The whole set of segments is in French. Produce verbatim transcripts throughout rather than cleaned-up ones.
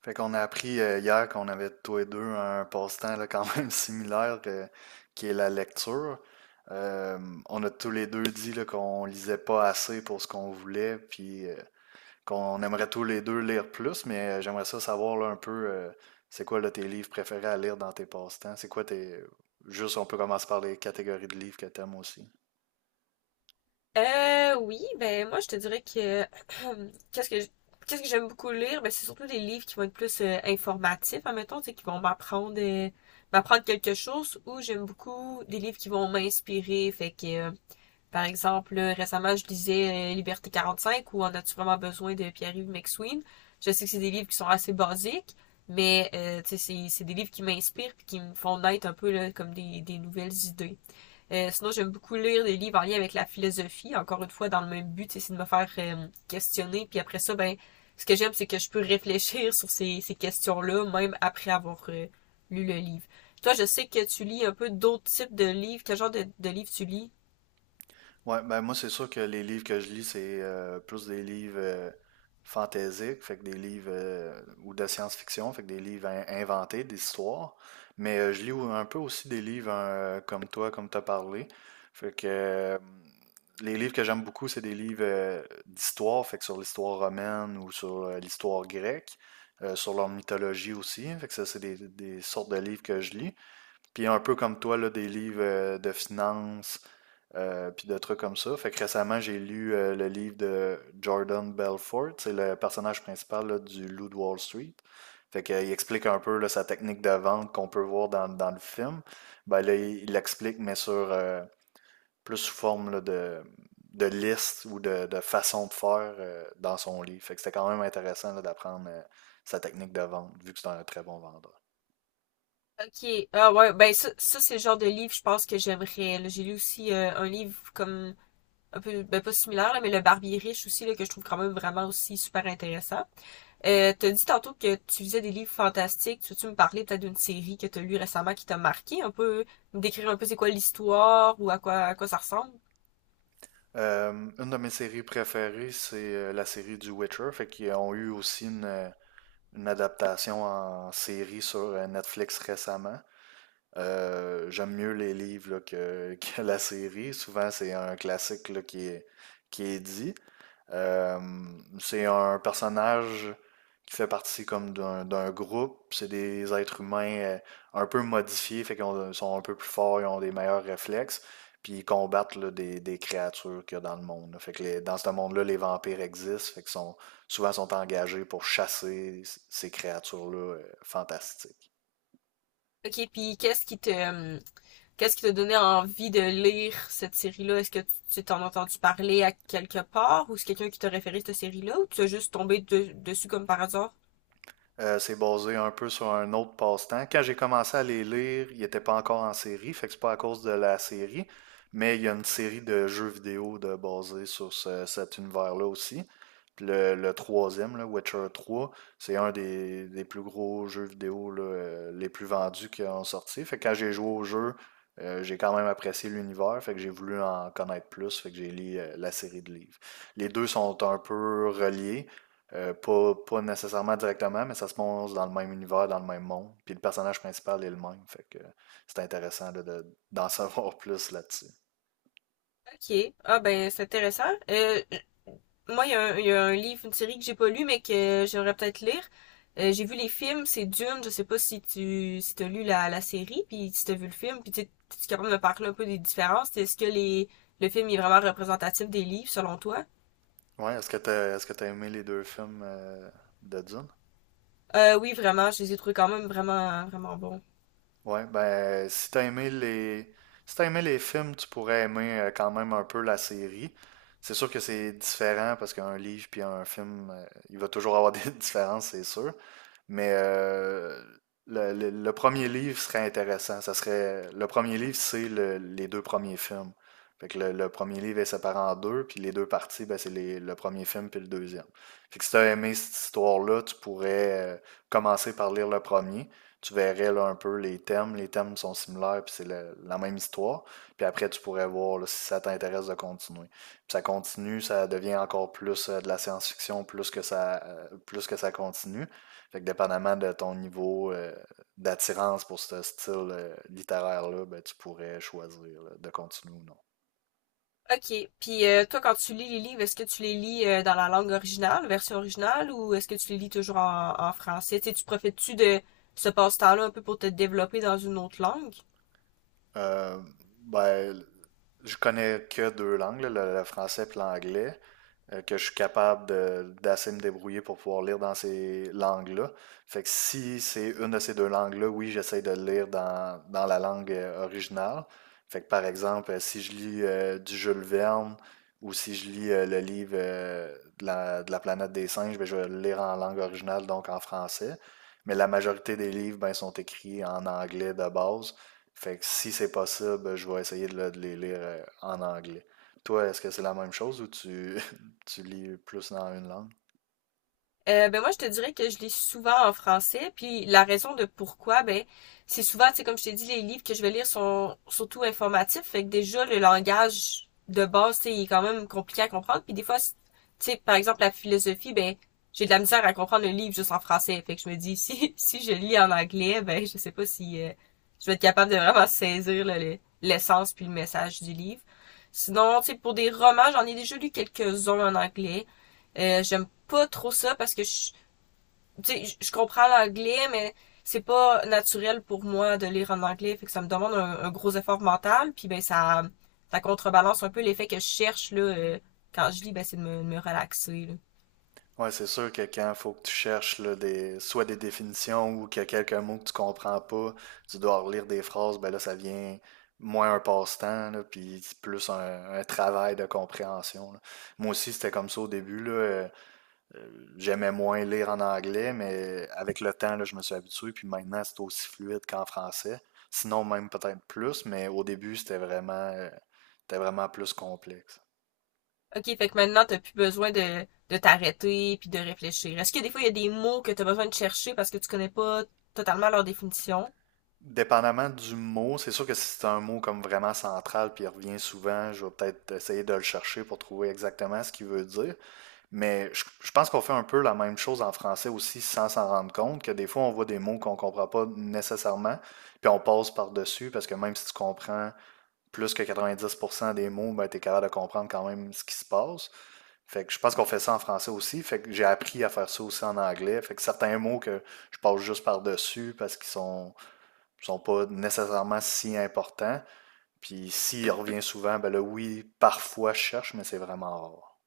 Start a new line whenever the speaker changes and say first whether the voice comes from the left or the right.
right: Fait qu'on a appris euh, hier qu'on avait tous les deux un passe-temps là, quand même similaire euh, qui est la lecture. Euh, on a tous les deux dit là, qu'on lisait pas assez pour ce qu'on voulait, puis euh, qu'on aimerait tous les deux lire plus, mais euh, j'aimerais ça savoir là, un peu euh, c'est quoi là, tes livres préférés à lire dans tes passe-temps? C'est quoi tes. Juste, on peut commencer par les catégories de livres que t'aimes aussi.
left: Euh, oui, ben moi je te dirais que qu'est-ce que je- qu'est-ce que j'aime beaucoup lire, ben c'est surtout des livres qui vont être plus euh, informatifs, admettons, tu sais, qui vont m'apprendre euh, m'apprendre quelque chose, ou j'aime beaucoup des livres qui vont m'inspirer, fait que euh, par exemple, là, récemment je lisais euh, Liberté quarante-cinq ou En as-tu vraiment besoin de Pierre-Yves McSween. Je sais que c'est des livres qui sont assez basiques, mais euh, tu sais c'est c'est des livres qui m'inspirent puis qui me font naître un peu là, comme des des nouvelles idées. Euh, sinon, j'aime beaucoup lire des livres en lien avec la philosophie, encore une fois, dans le même but, c'est de me faire euh, questionner. Puis après ça, ben, ce que j'aime, c'est que je peux réfléchir sur ces, ces questions-là, même après avoir euh, lu le livre. Toi, je sais que tu lis un peu d'autres types de livres. Quel genre de, de livres tu lis?
right: Ouais, ben moi, c'est sûr que les livres que je lis, c'est euh, plus des livres euh, fantaisiques, fait que des livres euh, ou de science-fiction, fait que des livres in- inventés, des histoires. Mais euh, je lis ou- un peu aussi des livres euh, comme toi, comme t'as parlé. Fait que euh, les livres que j'aime beaucoup, c'est des livres euh, d'histoire, fait que sur l'histoire romaine ou sur euh, l'histoire grecque, euh, sur leur mythologie aussi. Fait que ça, c'est des, des sortes de livres que je lis. Puis un peu comme toi, là, des livres euh, de finance, euh, puis de trucs comme ça. Fait que récemment, j'ai lu euh, le livre de Jordan Belfort. C'est le personnage principal là, du Loup de Wall Street. Fait que, euh, il explique un peu là, sa technique de vente qu'on peut voir dans, dans le film. Ben, là, il il l'explique, mais sur euh, plus sous forme là, de, de liste ou de, de façon de faire euh, dans son livre. Fait que c'était quand même intéressant là, d'apprendre euh, sa technique de vente, vu que c'est un très bon vendeur.
left: Ok. Ah ouais, ben ça, ça c'est le genre de livre, je pense, que j'aimerais. Là. J'ai lu aussi euh, un livre comme un peu, ben pas similaire, là, mais Le Barbier riche aussi, là, que je trouve quand même vraiment aussi super intéressant. Euh, t'as dit tantôt que tu lisais des livres fantastiques. Tu veux-tu me parler peut-être d'une série que t'as lue récemment qui t'a marqué un peu, me décrire un peu c'est quoi l'histoire ou à quoi à quoi ça ressemble?
right: Euh, une de mes séries préférées, c'est euh, la série du Witcher, fait qu'ils ont eu aussi une, euh, une adaptation en série sur euh, Netflix récemment. Euh, j'aime mieux les livres là, que, que la série. Souvent, c'est un classique là, qui est, qui est dit. Euh, c'est un personnage qui fait partie comme d'un d'un groupe. C'est des êtres humains euh, un peu modifiés, fait qu'ils ont- sont un peu plus forts, ils ont des meilleurs réflexes, puis ils combattent là, des, des créatures qu'il y a dans le monde. Là. Fait que les- dans ce monde-là, les vampires existent, fait qu'ils sont souvent sont engagés pour chasser c- ces créatures-là euh, fantastiques.
left: Ok, puis qu'est-ce qui te euh, qu'est-ce qui t'a donné envie de lire cette série-là? Est-ce que tu tu t'en as entendu parler à quelque part ou c'est quelqu'un qui t'a référé cette série-là ou tu as juste tombé de- dessus comme par hasard?
right: Euh, c'est basé un peu sur un autre passe-temps. Quand j'ai commencé à les lire, ils n'étaient pas encore en série, fait que c'est pas à cause de la série, mais il y a une série de jeux vidéo de, basés sur ce- cet univers-là aussi. Puis le, le troisième, là, Witcher trois, c'est un des, des plus gros jeux vidéo là, euh, les plus vendus qui ont sorti. Fait que quand j'ai joué au jeu, euh, j'ai quand même apprécié l'univers, fait que j'ai voulu en connaître plus, fait que j'ai lu euh, la série de livres. Les deux sont un peu reliés. Euh, pas, pas nécessairement directement, mais ça se passe dans le même univers, dans le même monde. Puis le personnage principal est le même. Fait que c'est intéressant de, de- d'en savoir plus là-dessus.
left: Ok, ah ben c'est intéressant. Euh, Moi, il y, a un- il y a un livre, une série que j'ai pas lu, mais que j'aimerais peut-être lire. Euh, j'ai vu les films, c'est Dune. Je sais pas si tu si t'as lu la, la série, puis si t'as vu le film, puis tu tu es capable de me parler un peu des différences. Est-ce que les le film est vraiment représentatif des livres selon toi?
right: Ouais, est-ce que t'as, est-ce que t'as aimé les deux films euh, de Dune?
left: Euh, oui, vraiment, je les ai trouvés quand même vraiment vraiment bons.
right: Ouais, ben, si t'as aimé les... si t'as aimé les films, tu pourrais aimer euh, quand même un peu la série. C'est sûr que c'est différent parce qu'un livre puis un film, euh, il va toujours avoir des différences, c'est sûr. Mais euh, le, le- le premier livre serait intéressant. Ça serait, le premier livre, c'est le- les deux premiers films. Fait que le, le premier livre est séparé en deux, puis les deux parties, ben, c'est les- le premier film puis le deuxième. Fait que si t'as aimé cette histoire-là, tu pourrais euh, commencer par lire le premier tu verrais là, un peu les thèmes. Les thèmes sont similaires, puis c'est le- la même histoire. Puis après, tu pourrais voir là, si ça t'intéresse de continuer. Puis ça continue, ça devient encore plus euh, de la science-fiction, plus que ça, euh, plus que ça continue. Fait que dépendamment de ton niveau euh, d'attirance pour ce style euh, littéraire-là, ben, tu pourrais choisir là, de continuer ou non.
left: Ok, puis euh, toi, quand tu lis les livres, est-ce que tu les lis euh, dans la langue originale, version originale, ou est-ce que tu les lis toujours en, en français? Tu sais, tu profites-tu de ce passe-temps-là un peu pour te développer dans une autre langue?
right: Euh, ben, je connais que deux langues, là, le, le français et l'anglais. Euh, que je suis capable de- d'assez me débrouiller pour pouvoir lire dans ces langues-là. Fait que si c'est une de ces deux langues-là, oui, j'essaie de le lire dans, dans la langue euh, originale. Fait que par exemple, euh, si je lis euh, du Jules Verne ou si je lis euh, le livre euh, de la, de la planète des singes, ben, je vais le lire en langue originale, donc en français. Mais la majorité des livres ben, sont écrits en anglais de base. Fait que si c'est possible, ben, je vais essayer de, le- de les lire euh, en anglais. Toi, est-ce que c'est la même chose ou tu, tu lis plus dans une langue.
left: Euh, ben moi je te dirais que je lis souvent en français, puis la raison de pourquoi, ben c'est souvent, tu sais, comme je t'ai dit, les livres que je vais lire sont surtout informatifs, fait que déjà le langage de base, tu sais, il est quand même compliqué à comprendre, puis des fois, c'est- tu sais, par exemple la philosophie, ben j'ai de la misère à comprendre le livre juste en français, fait que je me dis si si je lis en anglais, ben je sais pas si euh, je vais être capable de vraiment saisir là, le- l'essence puis le message du livre. Sinon, tu sais, pour des romans, j'en ai déjà lu quelques-uns en anglais. Euh, j'aime pas trop ça parce que je, tu sais, je comprends l'anglais, mais c'est pas naturel pour moi de lire en anglais, fait que ça me demande un, un gros effort mental, puis ben ça, ça contrebalance un peu l'effet que je cherche là, euh, quand je lis, ben c'est de me, de me relaxer. Là.
right: Ouais, c'est sûr que quand il faut que tu cherches là, des, soit des définitions ou qu'il y a quelques mots que tu comprends pas, tu dois relire des phrases, ben là, ça devient moins un passe-temps, là, puis c'est plus un, un travail de compréhension. Là. Moi aussi, c'était comme ça au début, là, euh, euh, j'aimais moins lire en anglais, mais avec le temps, là, je me suis habitué, puis maintenant, c'est aussi fluide qu'en français. Sinon, même peut-être plus, mais au début, c'était vraiment, euh, c'était vraiment plus complexe.
left: Ok, fait que maintenant t'as plus besoin de, de t'arrêter puis de réfléchir. Est-ce que des fois il y a des mots que t'as besoin de chercher parce que tu connais pas totalement leur définition?
right: Dépendamment du mot, c'est sûr que si c'est un mot comme vraiment central puis il revient souvent, je vais peut-être essayer de le chercher pour trouver exactement ce qu'il veut dire. Mais je, je pense qu'on fait un peu la même chose en français aussi sans s'en rendre compte, que des fois on voit des mots qu'on comprend pas nécessairement, puis on passe par-dessus parce que même si tu comprends plus que quatre-vingt-dix pour cent des mots, ben, tu es capable de comprendre quand même ce qui se passe. Fait que je pense qu'on fait ça en français aussi. Fait que j'ai appris à faire ça aussi en anglais. Fait que certains mots que je passe juste par-dessus parce qu'ils sont sont pas nécessairement si importants. Puis s'il revient souvent, ben là, oui, parfois je cherche, mais c'est vraiment rare.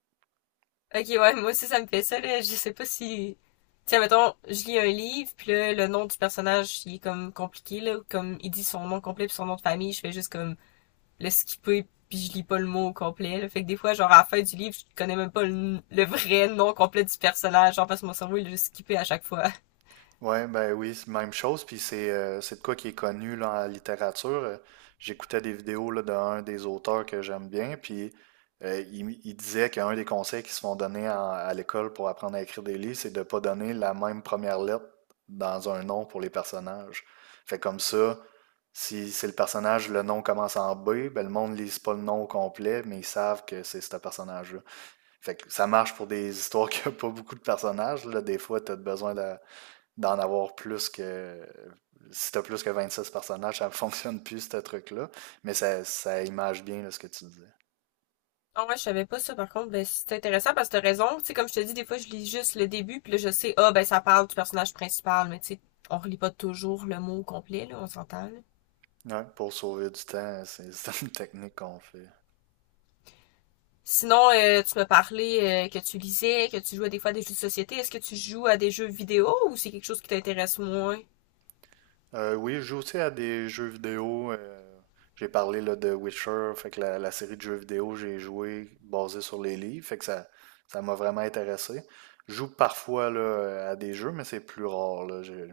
left: Ok, ouais, moi aussi ça me fait ça, là. Je sais pas si… Tiens, mettons, je lis un livre, puis là, le nom du personnage, il est comme compliqué, là. Comme il dit son nom complet puis son nom de famille, je fais juste comme le skipper, puis je lis pas le mot au complet, là. Fait que des fois, genre, à la fin du livre, je connais même pas le, le vrai nom complet du personnage, genre, parce que mon cerveau, il le skippé à chaque fois.
right: Ouais, ben oui, c'est même chose, puis c'est euh, c'est de quoi qui est connu là, en littérature. Euh, J'écoutais des vidéos là, d'un des auteurs que j'aime bien, puis euh, il, il disait qu'un des conseils qui se font donner en- à l'école pour apprendre à écrire des livres, c'est de pas donner la même première lettre dans un nom pour les personnages. Fait comme ça, si c'est le personnage, le nom commence en B, ben le monde ne lise pas le nom au complet, mais ils savent que c'est ce personnage-là. Fait que ça marche pour des histoires qui n'ont pas beaucoup de personnages. Là, des fois, tu as besoin de d'en avoir plus que. Si t'as plus que vingt-six personnages, ça ne fonctionne plus, ce truc-là. Mais ça, ça image bien là, ce que tu disais.
left: Ah ouais, je savais pas ça, par contre, ben, c'est intéressant parce que t'as raison. Tu sais, comme je te dis, des fois, je lis juste le début, puis là, je sais, ah, ben, ça parle du personnage principal, mais tu sais, on relit pas toujours le mot au complet, là, on s'entend, là.
right: Ouais, pour sauver du temps, c'est c'est une technique qu'on fait.
left: Sinon, euh, tu m'as parlé euh, que tu lisais, que tu jouais des fois à des jeux de société. Est-ce que tu joues à des jeux vidéo ou c'est quelque chose qui t'intéresse moins?
right: Euh, oui, je joue aussi à des jeux vidéo. Euh, j'ai parlé là, de Witcher, fait que la, la série de jeux vidéo, j'ai joué basée sur les livres, fait que ça, ça m'a vraiment intéressé. Je joue parfois là, à des jeux, mais c'est plus rare. Là. J'ai-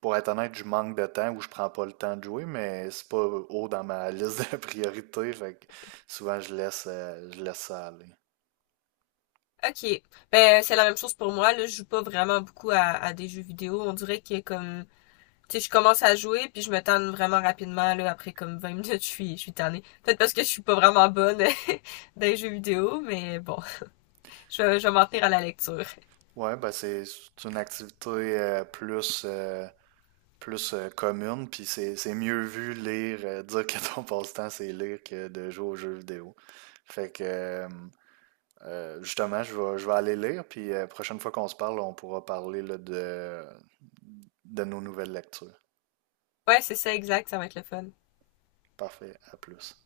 right: Pour être honnête, je manque de temps ou je prends pas le temps de jouer, mais c'est pas haut dans ma liste de priorités, fait que souvent je laisse, euh, je laisse ça aller.
left: Ok. Ben, c'est la même chose pour moi. Là, je joue pas vraiment beaucoup à, à des jeux vidéo. On dirait que comme, tu sais, je commence à jouer puis je me tanne vraiment rapidement. Là, après comme vingt minutes, je suis, je suis tannée. Peut-être parce que je suis pas vraiment bonne dans les jeux vidéo, mais bon, je, vais- je vais m'en tenir à la lecture.
right: Ouais, ben c'est c'est une activité euh, plus, euh, plus euh, commune, puis c'est c'est mieux vu lire, euh, dire que ton passe-temps c'est lire que de jouer aux jeux vidéo. Fait que euh, euh, justement, je vais, je vais aller lire, puis la prochaine fois qu'on se parle, on pourra parler là, de, de nos nouvelles lectures.
left: Ouais, c'est ça, exact. Ça va être le fun.
right: Parfait, à plus.